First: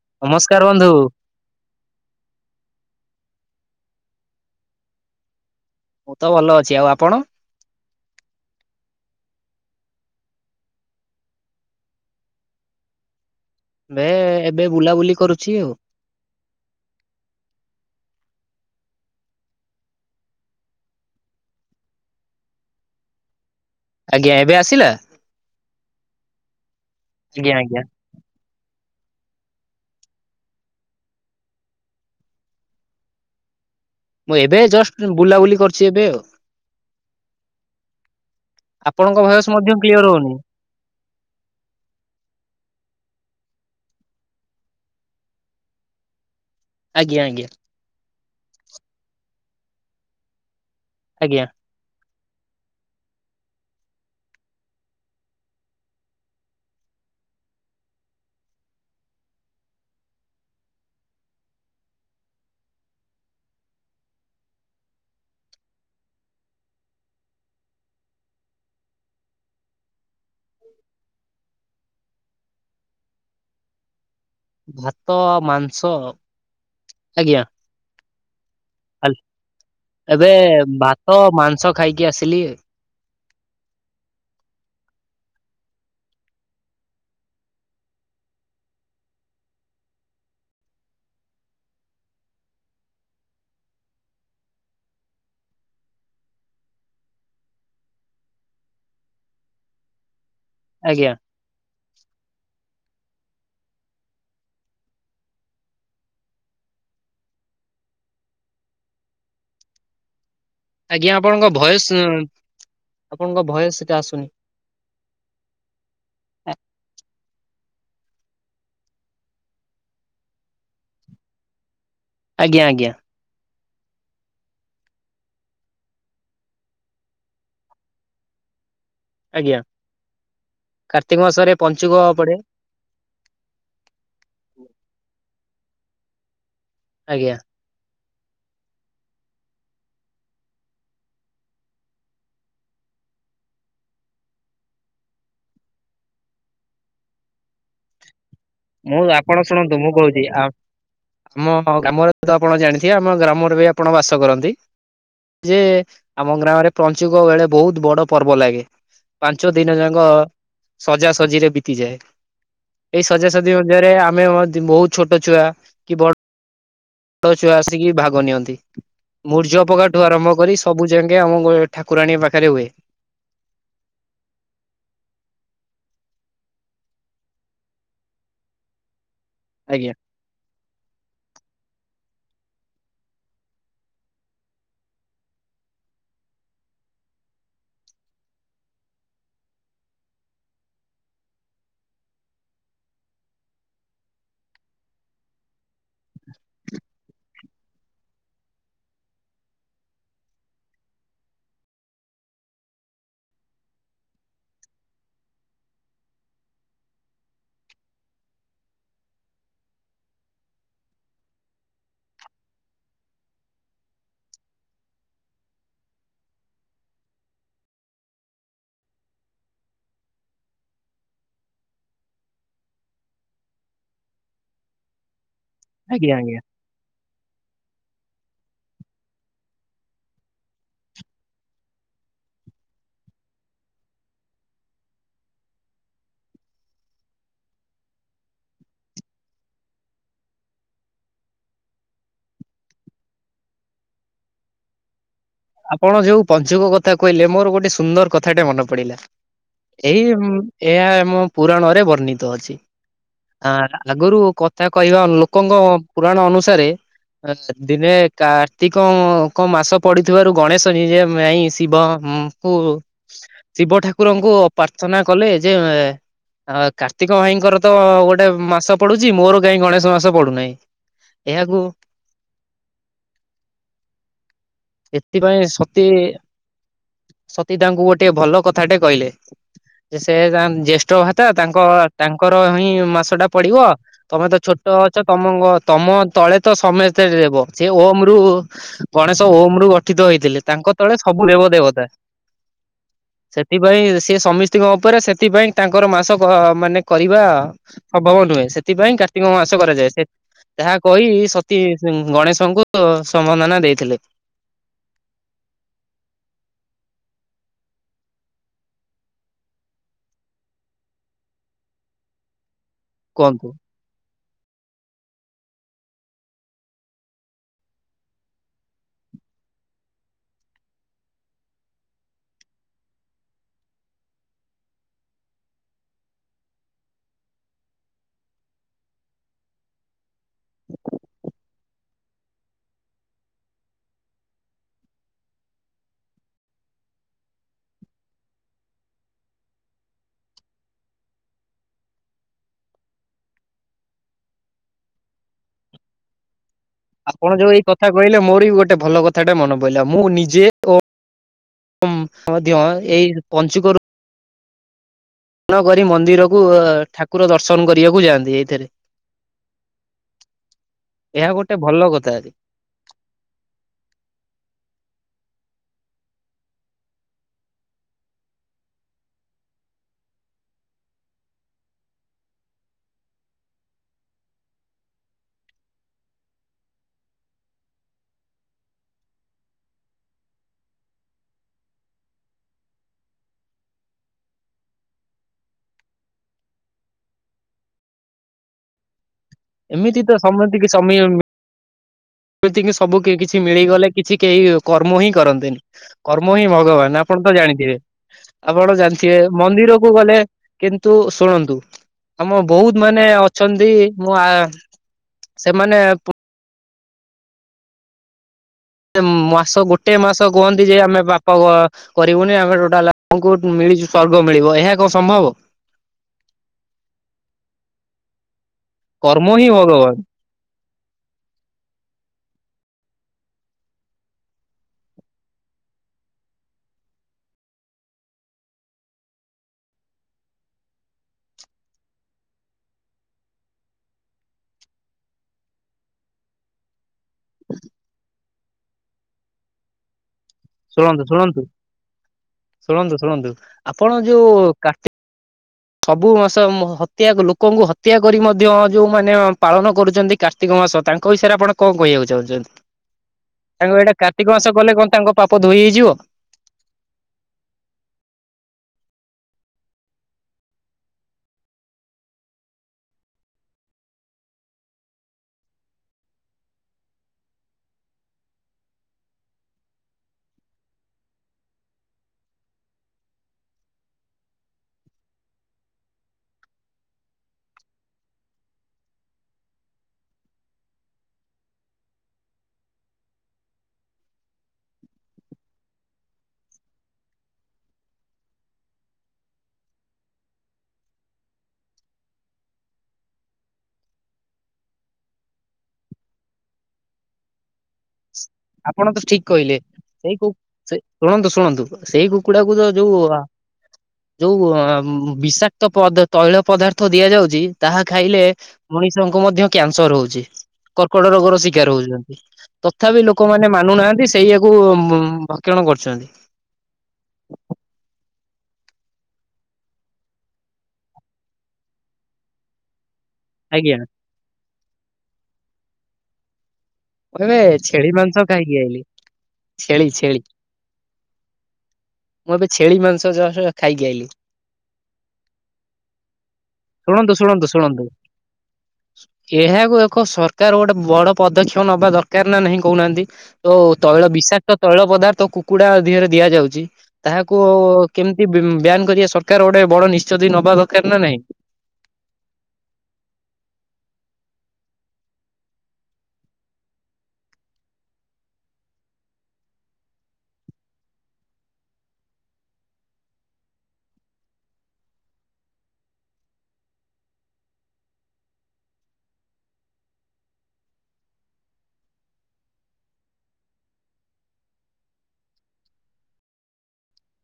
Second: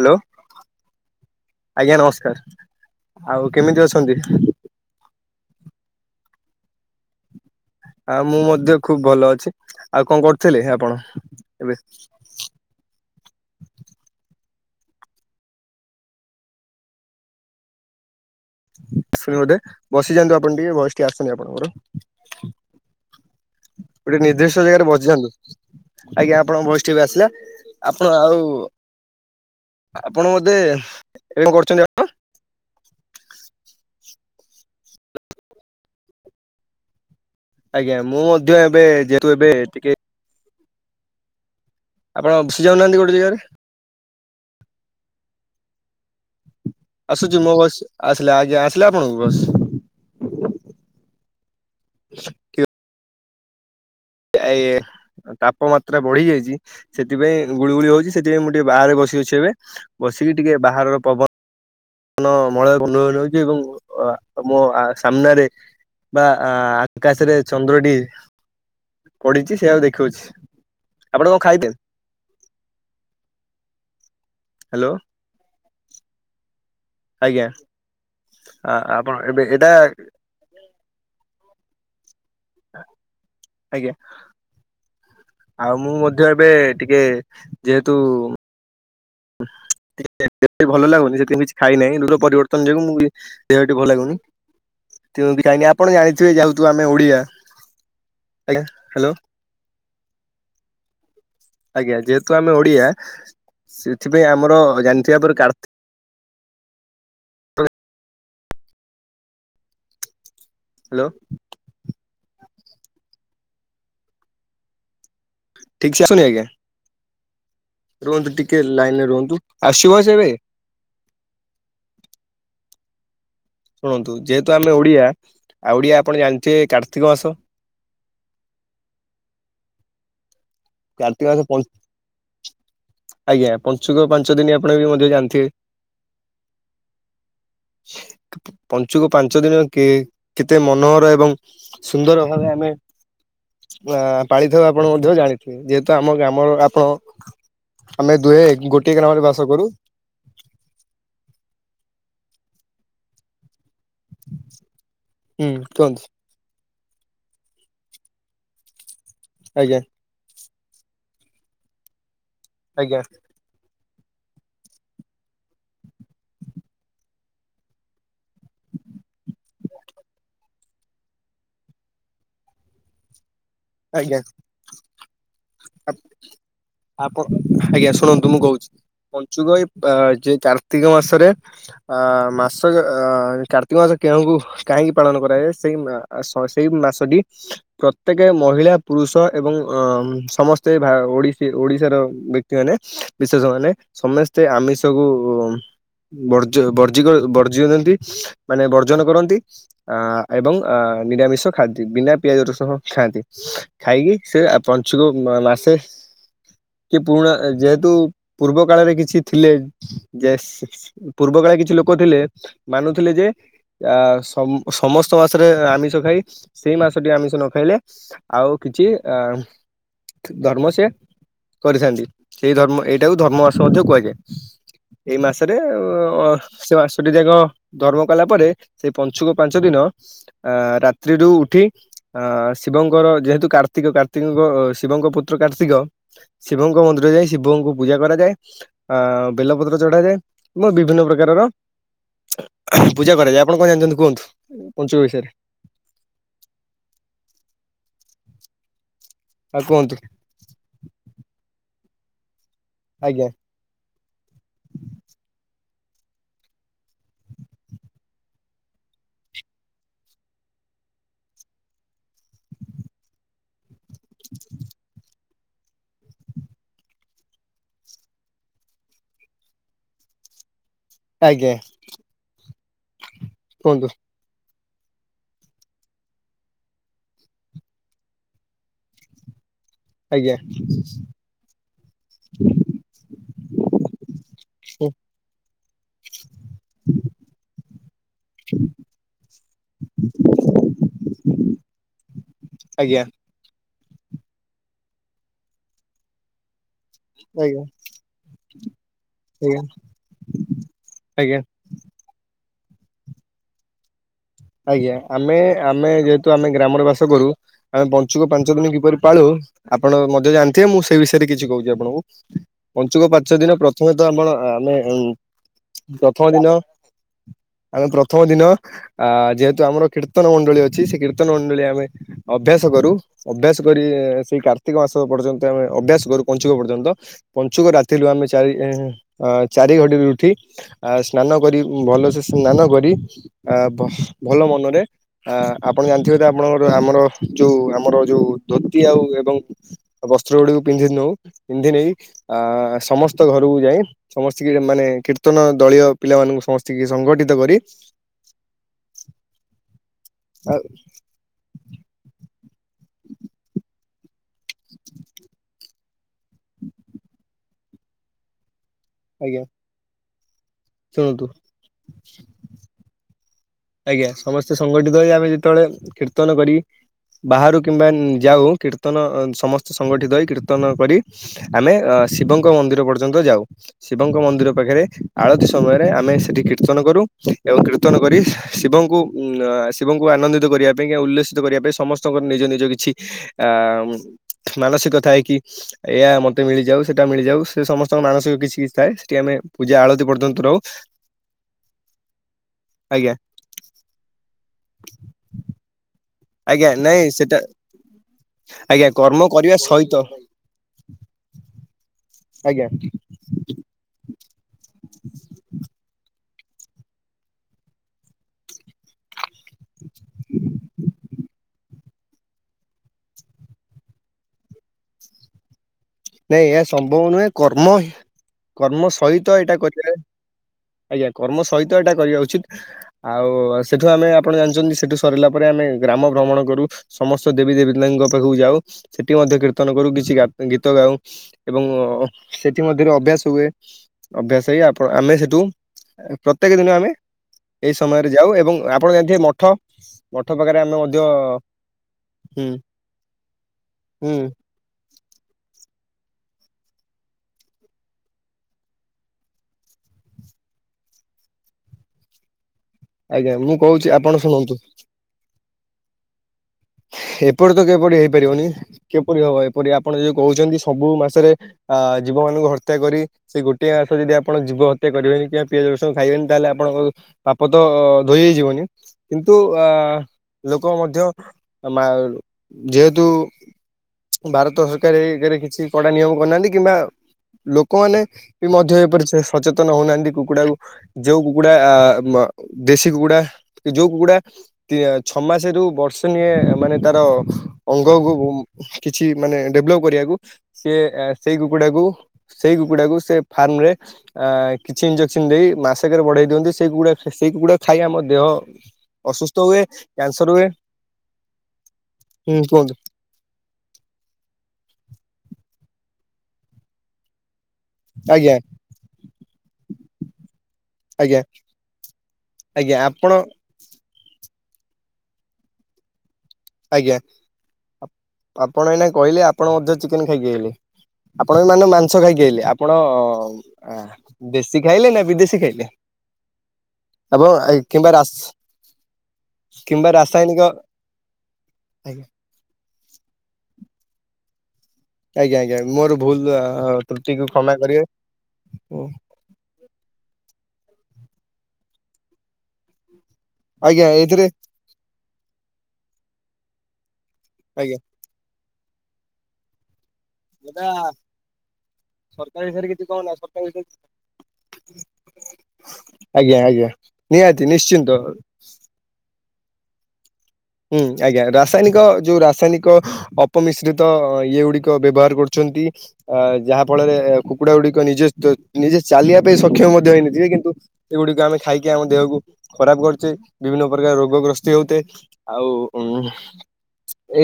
Hello. ନମସ୍କାର ବନ୍ଧୁ ଆଜ୍ଞା ନମସ୍କାର୍, ଆଉ କେମିତି ଅଛନ୍ତି? ମୁଁ ତ ଭଲ ଅଛି, ଆଉ ଆପଣ? ଆ ମୁଁ ମଧ୍ୟ ଖୁବ୍ ଭଲ ଅଛି, ଆଉ କଣ କରୁଥିଲେ ଆପଣ ଏବେ? ବେ ଏବେ ବୁଲାବୁଲି କରୁଛି ଆଉ। [unintelligible] ବସି ଯାଆନ୍ତୁ ଆପଣ ଟିକେ ଭଏସ୍ ଟିକେ ଆସୁନି ଆପଣଙ୍କର। ଗୋଟେ ଆଜ୍ଞା ଏବେ ନିର୍ଦ୍ଦିଷ୍ଟ ଜାଗାରେ ଆସିଲା ବସିଯାଆନ୍ତୁ, ଆଜ୍ଞା ଆପଣଙ୍କ ଭଏସ୍ ଟି ଏବେ ଆସିଲା ଆଜ୍ଞା ଆଜ୍ଞା। ଆ ପଣ ଆଉ ଆପଣ ବୋଧେ [unintelligible] କରୁଚନ୍ତି [unintelligible] ମୁଁ ଏବେ ଜଷ୍ଟ ବୁଲାବୁଲି କରୁଚି ଏବେ ଆଉ। ଆଜ୍ଞା ମୁଁ ମଧ୍ୟ ଏବେ ଆପଣଙ୍କ ଯେହେତୁ ଭଏସ୍ ଏବେ ମଧ୍ୟ ଟିକେ କ୍ଲିଅର୍ ହଉନି। ଆପଣ ବସି ଯାଉନାହାନ୍ତି ଗୋଟେ ଜେଗାରେ। ଆଜ୍ଞା ଆସୁଛି ଆଜ୍ଞା ମୋ ଭଏସ୍ ଆସିଲା ଆଜ୍ଞା ଆସିଲା ଆପଣଙ୍କୁ ଭଏସ୍? ଆଜ୍ଞା। [unintelligible] [unintelligible] ତାପମାତ୍ରା ବଢି ଯାଇଚି ସେଥିପାଇଁ ଗୁଳିୁଗୁଳି ହଉଚି, ସେଥିପାଇଁ ମୁଁ ଟିକେ ବାହାରେ ବସି ଅଛି ଏବେ। ବସିକି ଟିକେ ବାହାରର ପବ ନ ମଳୟ [unintelligible] ଏବଂ ମୋ ସାମ୍ନାରେ ବା ଆକାଶେରେ ଚନ୍ଦ୍ରଟି ପଡିଛି ସେୟକୁ ଦେଖୁଅଛି, ଆପଣ କଣ [unintelligible] ହ୍ୟାଲୋ ଭାତ ଆଉ ମାଂସ। ଆଜ୍ଞା ଆ ହାଲ୍ ଆପଣ ଏବେ ଏଇଟା ଏବେ ଭାତ ମାଂସ ଖାଇକି ଆସିଲି। ଆଜ୍ଞା। ଆଉ ମୁଁ ମଧ୍ୟ ଏବେ ଟିକେ ଯେହେତୁ [unintelligible] ଭଲ ଲାଗୁନି ସେଥିପାଇଁ କିଛି ଖାଇ ନାହିଁ [unintelligible] ପରିବର୍ତ୍ତନ ଯୋଗୁ ମୁଁ ଦେହ ଟି ଭଲ ଲାଗୁନି [unintelligible] ଖାଇନି ଆପଣ ଜାଣିଥିବେ ଯା ହତୁ ଆମେ ଓଡିଆ ଆଜ୍ଞା, ହାଲୋ। ଆଜ୍ଞା। ଆଜ୍ଞା, ଯେହେତୁ ଆମେ ଓଡିଆ ସେଥିପାଇଁ ଆମର ଜାଣିଥିବେ ଆ ପରେ କାର୍ତ୍ତି ହ୍ୟାଲୋ ଆଜ୍ଞା ଆପଣଙ୍କ ଭଏସ୍ ଉଁ ଆପଣଙ୍କ ଭଏସ୍ ଟା ଆସୁନି। ଠିକ୍ସେ ଆସୁନି ଆଜ୍ଞା। ରୁହନ୍ତୁ ଟିକେ ଲାଇନ୍ ରେ ରୁହନ୍ତୁ, ଆସିବ ସେ ଏବେ? ଆଜ୍ଞା ଆଜ୍ଞା। ଶୁଣନ୍ତୁ ଯେହେତୁ ଆମେ ଓଡିଆ ଆଉ ଓଡିଆ ଆପଣ ଜାଣିଥିବେ କାର୍ତ୍ତିକ ମାସ ଆଜ୍ଞା। କାର୍ତ୍ତିକ କାର୍ତିକ ମାସ, ମାସରେ ପଞ୍ଚୁକ ପଡେ ପଞ୍ଚ ଆଜ୍ଞା ପଞ୍ଚୁକ ପାଞ୍ଚ ଦିନି ଆପଣ ବି ମଧ୍ୟ ଜାଣିଥିବେ ଆଜ୍ଞା। [inaudible] ପଞ୍ଚୁକୁ ପାଞ୍ଚ ଦିନ କେ କେତେ ମନୋହର ଏବଂ ସୁନ୍ଦର ଭାବେ ଆମେ ଆ ପାଳିଥାଉ ଆପଣ ମଧ୍ୟ ଜାଣି ଯେହେତୁ ଆମ ଗ୍ରମର ଆପଣ ଆମେ ଦୁହେଁ ମୁଁ, ଆପଣ ଶୁଣନ୍ତୁ ମୁଁ କହୁଛି ଆ ଆମ ଗ୍ରାମରେ ତ ଆପଣ ଜାଣିଥିବେ। ଆମ ଗ୍ରାମରେ ବି ଆପଣ ବାସ କରନ୍ତି ହୁଁ ଯେ କୁହନ୍ତୁ ଆମ ଗ୍ରାମରେ ପଞ୍ଚୁକ ବେଳେ ବହୁତ ବଡ ପର୍ବ ଲାଗେ ପାଞ୍ଚ ଦିନ ଆଜ୍ଞା ଯାକ ସଜାସଜି ରେ ବିତିଯାଏ। ଆଜ୍ଞା ଏଇ ସଜାସଜି ରି ମଧ୍ୟରେ ଆମେ ମଧ୍ୟ ବହୁତ୍ ଛୋଟ ଛୁଆ କି ବଡ ବଡ ଛୁଆ ଆସିକି ଭାଗ ନିଅନ୍ତି। ମୂର୍ଯ୍ୟ ପକାଠୁ ଆରମ୍ଭ କରି ସବୁ ଯାଙ୍କେ ଆମ ଗ ଠାକୁରାଣୀ ପାଖରେ ହୁଏ। ଆଜ୍ଞା। ଆପ୍ ଆପ, ଆଜ୍ଞା ଶୁଣନ୍ତୁ ମୁଁ କହୁଛି। ପଞ୍ଚୁକ ଏ ଆଜ୍ଞା। ଯେ କାର୍ତ୍ତିକ ମାସରେ ଆ ମାସ ଯ ଅ କାର୍ତ୍ତିକ ମାସ କେଉଁକୁ କାହିଁକି ପାଳନ କରାଯାଏ ସେଇ ମା ସ ସେଇ ମାସଟି ପ୍ରତେକେ ମହିଳା ପୁରୁଷ ଏବଂ ଅ ସମସ୍ତେ ଭା ଓଡିଶି ଓଡିଶାର ବ୍ୟକ୍ତି ମାନେ ବିଶେଷ ମାନେ ସମସ୍ତେ ଆମିଷକୁ ବର୍ଜୁ ବର୍ଜି କ ବର୍ଜି କରିଦିଅନ୍ତି। ମାନେ ବର୍ଜନ କରନ୍ତି ଆ ଏବଂ ଆ ନିରାମିଷ ଖାଆନ୍ତି ବିନା ପିଆଜ ରସୁଣ ଖାଆନ୍ତି। ଖାଇକି ସେ ଆ ପଞ୍ଚୁକ ମ ମାସେ କି ପୁରୁଣା ଯେହେତୁ ପୂର୍ବ କାଳରେ କିଛି ଥିଲେ। ଜେସ ସ ପୂର୍ବ କାଳେ କିଛି ଲୋକ ଥିଲେ। ମାନୁଥିଲେ ଯେ ଆ ସମ ସମସ୍ତ ମାସରେ ଆମିଷ ଖାଇ ସେଇ ମାସଟି ଆମିଷ ନ ଖାଇଲେ ଆଉ କିଛି ଆ ଧର୍ମ ସେ କରିଥାନ୍ତି। ସେଇ ଧର୍ମ ଏଇଟାକୁ ଧର୍ମ ମାସ ମଧ୍ୟ କୁହାଯାଏ। ଏଇ ମାସରେ ଆଜ୍ଞା ଅ ଆଜ୍ଞା ସେ ମାଷଟି ଯାକ ଧର୍ମ କଲା ପରେ। ସେଇ ପଞ୍ଚୁକ ପାଞ୍ଚ ଦିନ ଅ ରାତ୍ରିରୁୁ ଉଠି। ଅ ଶିବଙ୍କର ଯେହେତୁ କାର୍ତ୍ତିକ କାର୍ତ୍ତିକଙ୍କ ସ ଶିବଙ୍କ ପୁତ୍ର କାର୍ତ୍ତିକ। ଶିବଙ୍କ ମନ୍ଦିର ଯାଇ ଶିବଙ୍କୁ ପୂଜା କରାଯାଏ। ଆ ବେଲପତ୍ର ଚଢାଯାଏ ଏବଂ ବିଭିନ୍ନ ପ୍ରକାରର ପୂଜା କରାଯାଏ ଆପଣ କଣ ଜାଣିଛନ୍ତି କୁହନ୍ତୁ ପଞ୍ଚୁକ ବିଷୟରେ? ଆପଣ ଯୋଉ ପଞ୍ଚୁକ କଥା କହିଲେ, ମୋର ଗୋଟେ ସୁନ୍ଦର କଥାଟେ ମନେ ପଡିଲା ଆଉ କୁହନ୍ତୁ ଏଇ ମ ଏହା ଏମ ପୁରାଣରେ ବର୍ଣ୍ଣିତ ଅଛି। ଆଜ୍ଞା। ଆ, ଆଗରୁ କଥା କହିବା ଲୋକଙ୍କ ପୁରାଣ ଅନୁସାରେ ଦିନେ କାର୍ତ୍ତିକଙ୍କ ମାସ ପଡି ଥିବାରୁ ଗଣେଶ ନିଜେ ମାଇଁ ଶିବଙ୍କୁ ଶିବ ଠାକୁରଙ୍କୁ ପ୍ରାର୍ଥ ର୍ଚ୍ଚନା କଲେ ଯେ ଏ ଆ କାର୍ତ୍ତିକ ଭାଇଙ୍କର ତ ଗୋଟେ ମାସ ପଡୁଛି। ମୋର କାହିଁ ଗଣେଶ ମାସ ପଡୁନାହିଁ। ଆଜ୍ଞା ଏହାକୁ କୁହନ୍ତୁ? ସେଥିପାଇଁ ସତୀ, ସତୀ ତାଙ୍କୁ ଗୋଟେ ଭଲ କଥାଟେ କହିଲେ। ଯେସେ ଆଜ୍ଞା ତାଜେଷ୍ଠ ଭାତା ତାଙ୍କ ତାଙ୍କରହିଁ ମାସଟା ପଡ଼ିବ। ତମେତ ଛୋଟ ଅଛ ତମ ତମ ତଳେତ ସମସ୍ତେ ଦେବ ସେ ଓମ୍ ରୁ ଗଣେଶ ଓମରୁ ଗଠିତ ହେଇଥିଲେ ତାଙ୍କ ତଳେ ସବୁ ଦେବ ଦେବତା। ଆଜ୍ଞା ସେଥିପାଇଁ ସେ ସମିସ୍ତିଙ୍କ ଉପରେ ସେଥିପାଇଁ ତାଙ୍କର ମାସଘ ମାନେ କହିବା ଆଜ୍ଞା ସମ୍ଭବ ନୁହେଁ ସେଥିପାଇଁ କାର୍ତ୍ତିକ ମାସ କରାଯାଏ ସେ ଯାହା କହି ଆଜ୍ଞା ଆଜ୍ଞା ସତି ଉଁ ଗଣେଶଙ୍କୁ ସମ୍ବର୍ଧନା ଦେଇଥିଲେ। ଆଜ୍ଞା ଆମେ ଆମେ ଯେହେତୁ ଆମେ ଗ୍ରାମରେ ବାସ କରୁ ଆମେ ପଞ୍ଚୁକ ପାଞ୍ଚ ଦିନି କିପରି ପାଳୁ ଆପଣ ମଧ୍ୟ ଜାଣିଥିବେ ମୁଁ ସେଇ ବିଷୟରେ କିଛି କହୁଚି ଆପଣଙ୍କୁ ପଞ୍ଚୁକ ପାଞ୍ଚ କୁହନ୍ତୁ। ଦିନ ପ୍ର ହୁଏତ ଆପଣ ଆମେ ପ୍ରଥମ ଦିନ ଆମେ ପ୍ରଥମ ଦିନ ଆ ଯେହେତୁ ଆମର କୀର୍ତ୍ତନ ମଣ୍ଡଳୀ ଅଛି ସେକୀର୍ତ୍ତନ ମଣ୍ଡଳୀ ଆମେ ଅଭ୍ୟାସ କରୁ। ଅଭ୍ୟାସ କରି ସେଇ କାର୍ତ୍ତିକ ମାସ ପର୍ଯ୍ୟନ୍ତ ଆମେ ଅଭ୍ୟାସ କରୁ ପଞ୍ଚୁକ ପର୍ଯ୍ୟନ୍ତ ପଞ୍ଚୁକ ରାତିରୁ ଆମେ ଚାରି ଦିନି ଆଃ ଚାରି ଘଡ଼ିରୁ ଉଠି ଆ ସ୍ନାନକରି ଭଲସେ ସ୍ନାନକରି ଆ ଭଲ ମନରେ ଆଁ ଆପଣ ଜାଣିଥିବେତ ଆପଣଙ୍କର ଆମର ଯୋଉ ଆମର ଯୋଉ ଧୋତି ଆଉ ଏବଂ ଆଉ ବସ୍ତ୍ର ଗୁଡ଼ିକୁ ପିନ୍ଧି ନୋଉ ପିନ୍ଧି ନେଇଁ ଆ ସମସ୍ତ ଘରକୁ ଯାଇ ସମସ୍ତିକି ମାନେ କୀର୍ତ୍ତନ ଦଳୀୟ ପିଲାମାନଙ୍କୁ ସମସ୍ତ ଆପଣ ଯୋଉ ଏଇ କଥା କହିଲେ ମୋରବି ଗୋଟେ ଭଲ କଥାଟେ ମନେ ପଡ଼ିଲା ମୁଁ ନିଜେ ଆଉ କୋ ମ୍ପ ମଧ୍ୟ ଏଇ ମପଞ୍ଚୁକରୁ ଦର୍ନ କରି ମନ୍ଦିରକୁ ଠାକୁର ଦର୍ଶନ କରିବାକୁ ଯାଆନ୍ତି ଏଇଥିରେ। ଆଜ୍ଞା। ଶୁଣନ୍ତୁ ଏହା ଗୋଟେ ଭଲ କଥା। ଆଜ୍ଞା ସମସ୍ତେ ସଂଗଠିତ ହେଇ ଆମେ ଯେତେବେଳେ କୀର୍ତ୍ତନ କରି ବାହାରୁ କିମ୍ବା ଯାଉ କୀର୍ତ୍ତନ ସମସ୍ତ ସଂଗଠିତ ହୋଇ କୀର୍ତ୍ତନ କରି ଆମେ ଅସ ଶିବଙ୍କ ମନ୍ଦିର ପର୍ଯ୍ୟନ୍ତ ଯାଉ। ଶିବଙ୍କ ମନ୍ଦିର ପାଖରେ ଆଳତି ସମୟରେ ଆମେ ସେଠି କୀର୍ତ୍ତନ କରୁ ଏବଂ କୀର୍ତ୍ତନ କରି ଶିବଙ୍କୁ ଶିବଙ୍କୁ ଆନନ୍ଦିତ କରିବା ପାଇଁ ଉଲ୍ସିତ କରିବା ପାଇଁ ସମସ୍ତଙ୍କର ନିଜ ନିଜ କିଛି ଆଁ ମାନସିକ ଥାଏକିି ଏଇୟା ମତେ ମିଳିଯାଉ ସେଟା ମିଳିଯାଉ ସେ ସମସ୍ତଙ୍କ ମାନସିକ କିଛି କିଛି ଥାଏ ସେଠି ଆମେ ପୂଜା ଏମିତି ଆଳତି ତ ପର୍ଯ୍ୟନ୍ତ ରହୁ। ସମସ୍ତିକି ସମତିକି ସମୀ ଏମିତିକି ସବୁ ଆଜ୍ଞା କେଇ କିଛି ମିଳିଗଲେ କିଛି କେହି କର୍ମହିଁ କରନ୍ତେନି। କର୍ମହିଁ ଆଜ୍ଞା ଭଗବାନ୍ ନାଇଁ ସେଟା ଆପଣତ ଜାଣିଥିବେ ଆପଣ ଆଜ୍ଞା ଜାଣିଥିବେ କର୍ମ କରିବା ମନ୍ଦିରକୁ ସହିତ ଗଲେ କିନ୍ତୁ ଶୁଣନ୍ତୁ ଆମ ଆଜ୍ଞା ବହୁତ୍ ମାନେ ଅ ଛନ୍ତି ମୁଁ ଆ ସେମାନେ ମାସ ଗୋଟେ ମାସ କୁହନ୍ତିଯେ ଆମେ ପାପ କରିବୁନି ଆମେଟୋଟାଲ ଆମକୁ ମିଳିଚି ସ୍ଵର୍ଗ ମିଳିବ ଏହା କଣ ସମ୍ଭବ? ନାଇଁ ଏହା ସମ୍ଭବ ନୁହେଁ କର୍ମ କର୍ମ ସହିତ ହିଁ ଏଇଟା କରିବେ ଭଗବାନ ଆଜ୍ଞା କର୍ମ ସହିତ ଏଇଟା କରିବା ଉଚିତ୍। ଆଉ ସେଠୁ ଆମେ ଆପଣ ଜାଣିଚନ୍ତି ସେଠୁ ସରିଲା ପରେ ଆମେ ଗ୍ରାମ ଭ୍ରମଣ କରୁ। ସମସ୍ତ ଦେବୀ ଦେବୀତାଙ୍କ ପାଖକୁ ଯାଉ ସେଠି ମଧ୍ୟ କୀର୍ତ୍ତନ କରୁ କିଛି ଗା ଗି ଗୀତଗାଉ ଏବଂ ସେଥି ମଧ୍ୟରେ ଅଭ୍ୟାସ ହୁଏ। ଅଭ୍ୟାସ ହେଇ ଆପଣ ଆମେ ସେଠୁ ପ୍ରତ୍ୟେକ ଦିନ ଆମେ ଏଇ ସମୟରେ ଯାଉ ଏବଂ ଆପଣ ଜାଣିଥିବେ ମଠ ମଠ ପାଖରେ ଆମେ ମଧ୍ୟ ଶୁଣନ୍ତୁ ଶୁଣନ୍ତୁ ହୁଁ ଶୁଣନ୍ତୁ ଶୁଣନ୍ତୁ ଆପଣ ହୁଁ ଯୋଉ କା ସବୁ ମାସ ହତ୍ୟା ଲୋକଙ୍କୁ ହତ୍ୟା କରି ମଧ୍ୟ ଯୋଉମାନେ ପାଳନ କରୁଛନ୍ତି କା ର୍ତ୍ତିକ ମାସ ତାଙ୍କ ବିଷୟରେ ଆପଣ କଣ କହିବାକୁ ଚାହୁଁଛନ୍ତି ଆଜ୍ଞା ମୁଁ ତାଙ୍କ କହୁଛି ଏଇଟା ଆପଣ କାର୍ତ୍ତିକ ଶୁଣନ୍ତୁ ମାସ ଗଲେ କଣ ତାଙ୍କ ପାପ ଧୋଇ ହେଇଯିବ! ଏପଟ ତ କିପରି ହେଇପାରିବନି କିପରି ହବ ଏପରି ଆପଣ ଯଉ କହୁଛନ୍ତି ସବୁ ମାସରେ ଆ ଜୀବ ମାନଙ୍କୁ ହତ୍ୟା କରି ସେଇ ଗୋଟିଏ ମାସ ଯଦି ଆପଣ ଯିବ ହତ୍ୟା କରିବେନ କିମ୍ବା ପିଆଜ ରସୁଣ ଖାଇବେନି ତାହେଲେ ଆପଣଙ୍କ ପାପ ତ ଧୋଇ ହେଇଯିବନି କିନ୍ତୁ ଅ ଲୋକ ମଧ୍ୟ ଆମା ଉ ଯେହେତୁ ଭାରତ ସରକାର ଏ ଇଏରେ କିଛି କଡା ନିୟମ କରିନାହାନ୍ତି କିମ୍ବା ଲୋକମାନେ ବି ମଧ୍ୟ ଏପରି ସେ ସଚେତନ ହଉନାହାନ୍ତି କୁକୁଡାକୁ ଯୋଉ କୁକୁଡା ଆ ଦେଶୀ କୁକୁଡା ଯୋଉ କୁକୁଡା ଛଅ ମାସ ରୁ ବର୍ଷ ମାନେ ତାର ଅଙ୍ଗକୁ କିଛି ମାନେ ଡେଭଲପ କରିବାକୁ ସିଏ ସେଇ କୁକୁଡାକୁ ସେଇ କୁକୁଡାକୁ ସେ ଫାର୍ମ ରେ ଆ କିଛି ଇଞ୍ଜେକ୍ସନ ଦେଇ ମାସେକରେ ବଢେଇ ଦିଅନ୍ତି ସେଇ କୁକୁଡ଼ା ସେଇ କୁକୁଡ଼ା ଖାଇ ଆମ ଦେହ ଆପଣ ତ ଠିକ ଅସୁସ୍ଥ କହିଲେ ହୁଏ ସେଇ କ୍ୟାନସର କୋଉ ହୁଏ ସେ ଶୁଣନ୍ତୁ ଶୁଣନ୍ତୁ ସେଇ ହୁଁ କୁକୁଡାକୁ ତ କୁହନ୍ତୁ ଯୋଉ ଆ ଯୋଉ ବିଷାକ୍ତ ପଦାତୈଳ ପଦାର୍ଥ ଦିଆଯାଉଛି ତାହା ଖାଇଲେ ଆଜ୍ଞା ମଣିଷଙ୍କୁ ମଧ୍ୟ କ୍ୟାନସର ହଉଛି କର୍କଟ ଆଜ୍ଞା ରୋଗର ଶିକାର ହଉଛନ୍ତି ଆଜ୍ଞା ତଥାପି ଆପଣ ଲୋକ ମାନେ ମାନୁନାହାନ୍ତି ସେଇୟାକୁ ଭକ୍ଷଣ କରୁଛନ୍ତି। ଆଜ୍ଞା ଆପଣ ଏଇନା କହିଲେ ଆପଣ ମଧ୍ୟ ଚିକେନ ଖାଇକି ଆଇଲେ। ଆପଣ ବି ମାନେ ମାଂସ ଖାଇକି ଆଇଲେ ଆପଣ ଆଜ୍ଞା। ଆ ଦେଶୀ ଖାଇଲେ ନା ବିଦେଶୀ ଖାଇଲେ? ମୁଁ ଏବେ ଆପଣ ଛେଳି କିମ୍ବା ମାଂସ ରାଶି ଖାଇକି ଆଇଲି ଛେଳି କିମ୍ବା ଛେଳି ରାସାୟନିକ ଆଜ୍ଞା ମୁଁ ଏବେ ଛେଳି ମାଂସ ଜଷ୍ଟ ଖାଇକି ଆଇଲି। ଆଜ୍ଞା ଆଜ୍ଞା ମୋର ଭୁଲ ଆ- ଶୁଣନ୍ତୁ ତ୍ରୁଟିକୁ ଶୁଣନ୍ତୁ କ୍ଷମା ଶୁଣନ୍ତୁ କରିବେ ଏହାକୁ ଏକ ସରକାର ଗୋଟେ ବଡ ପଦକ୍ଷେପ ନବା ଦରକାର ନା ନାହିଁ କହୁନାହାନ୍ତି। ଯୋଉ ଆଜ୍ଞା ତୈଳ ଏଇଥିରେ ବିଷାକ୍ତ ତୈଳ ପଦାର୍ଥ କୁକୁଡା ଦେହରେ ଦିଆଯାଉଛି ତାହାକୁ ଆଜ୍ଞା। କେମିତି ବି -ବ୍ୟାନ କରିବେ ସରକାର ଗୋଟେ ବଡ ନିଶ୍ଚତି ନବା ଦରକାର ନା ନାଇଁ ସରକାରୀ ବିଷୟରେ କିଛି କହନା ସରକାରୀ ବିଷୟରେ [unintelligible] ଆଜ୍ଞା ଆଜ୍ଞା ନିହାତି ନିଶ୍ଚିନ୍ତ ରୁ ହୁଁ ଆଜ୍ଞା ରାସାୟନିକ ଯୋଉ ରାସାୟନିକ ଅପମିଶ୍ରିତ ଇଏ ଗୁଡିକ ବ୍ୟବହାର କରୁଛନ୍ତି। ଅ ଯାହା ଫଳରେ କୁକୁଡା ଗୁଡିକ ନିଜତ୍ଵ ନିଜେ ଚାଲିବା ପାଇଁ ସକ୍ଷମ ମଧ୍ୟ ହେଇନଥିବେ କିନ୍ତୁ ଏଗୁଡିକ ଆମେ ଖାଇକି ଆମ ଦେହକୁ ଖରାପ କରୁଛେ ବିଭିନ୍ନ ପ୍ରକାର ରୋଗ ଗ୍ରସ୍ତି ହଉଥେ ଆଉ ଉ ହୁ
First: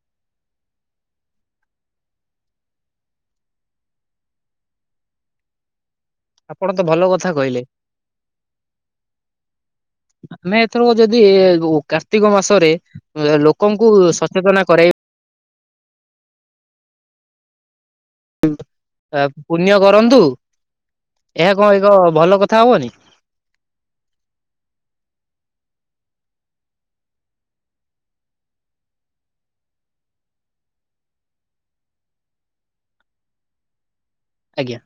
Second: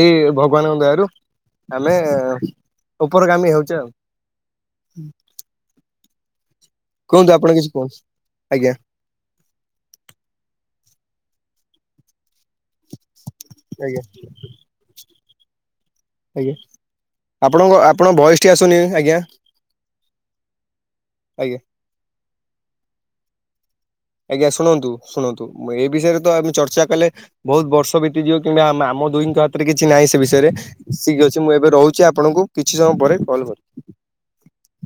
ଏଇ ଭଗବାନଙ୍କ ଦୟାରୁ ଆମେ ଉପରକାମି ହେଉଛେ ଆଉ ଆପଣ ତ ଭଲ କୁହନ୍ତୁ କଥା ଆପଣ କହିଲେ। କିଛି କୁହନ୍ତୁ ଆଜ୍ଞା ଆମେ ଏଥରକ ଯଦି କାର୍ତ୍ତିକ ମାସରେ ଲୋକଙ୍କୁ ଆଜ୍ଞା ସଚେତନା କରାଇବା। ଆଜ୍ଞା ଆପଣଙ୍କ ଆପ ଆ ପୁଣ୍ୟ କରନ୍ତୁ ଆଜ୍ଞା। ଏହା କଣ ଏକ ଭଲ କଥା ହବନି। ଆଜ୍ଞା ଶୁଣନ୍ତୁ ଶୁଣନ୍ତୁ ଏ ବିଷୟରେ ତ ଆମେ ଚର୍ଚ୍ଚା କଲେ। ବହୁତ ବର୍ଷ ବିତିଯିବ କିମ୍ବା ଆମ ଦୁହିଙ୍କ ହାତରେ କିଛି ନାହିଁ ସେ ବିଷୟରେ। ଠିକ୍ ଅଛି ମୁଁ ଏବେ ରହୁଛି ଆପଣଙ୍କୁ କିଛି ସମୟ ପରେ କଲ୍ କରିି ଆଜ୍ଞା।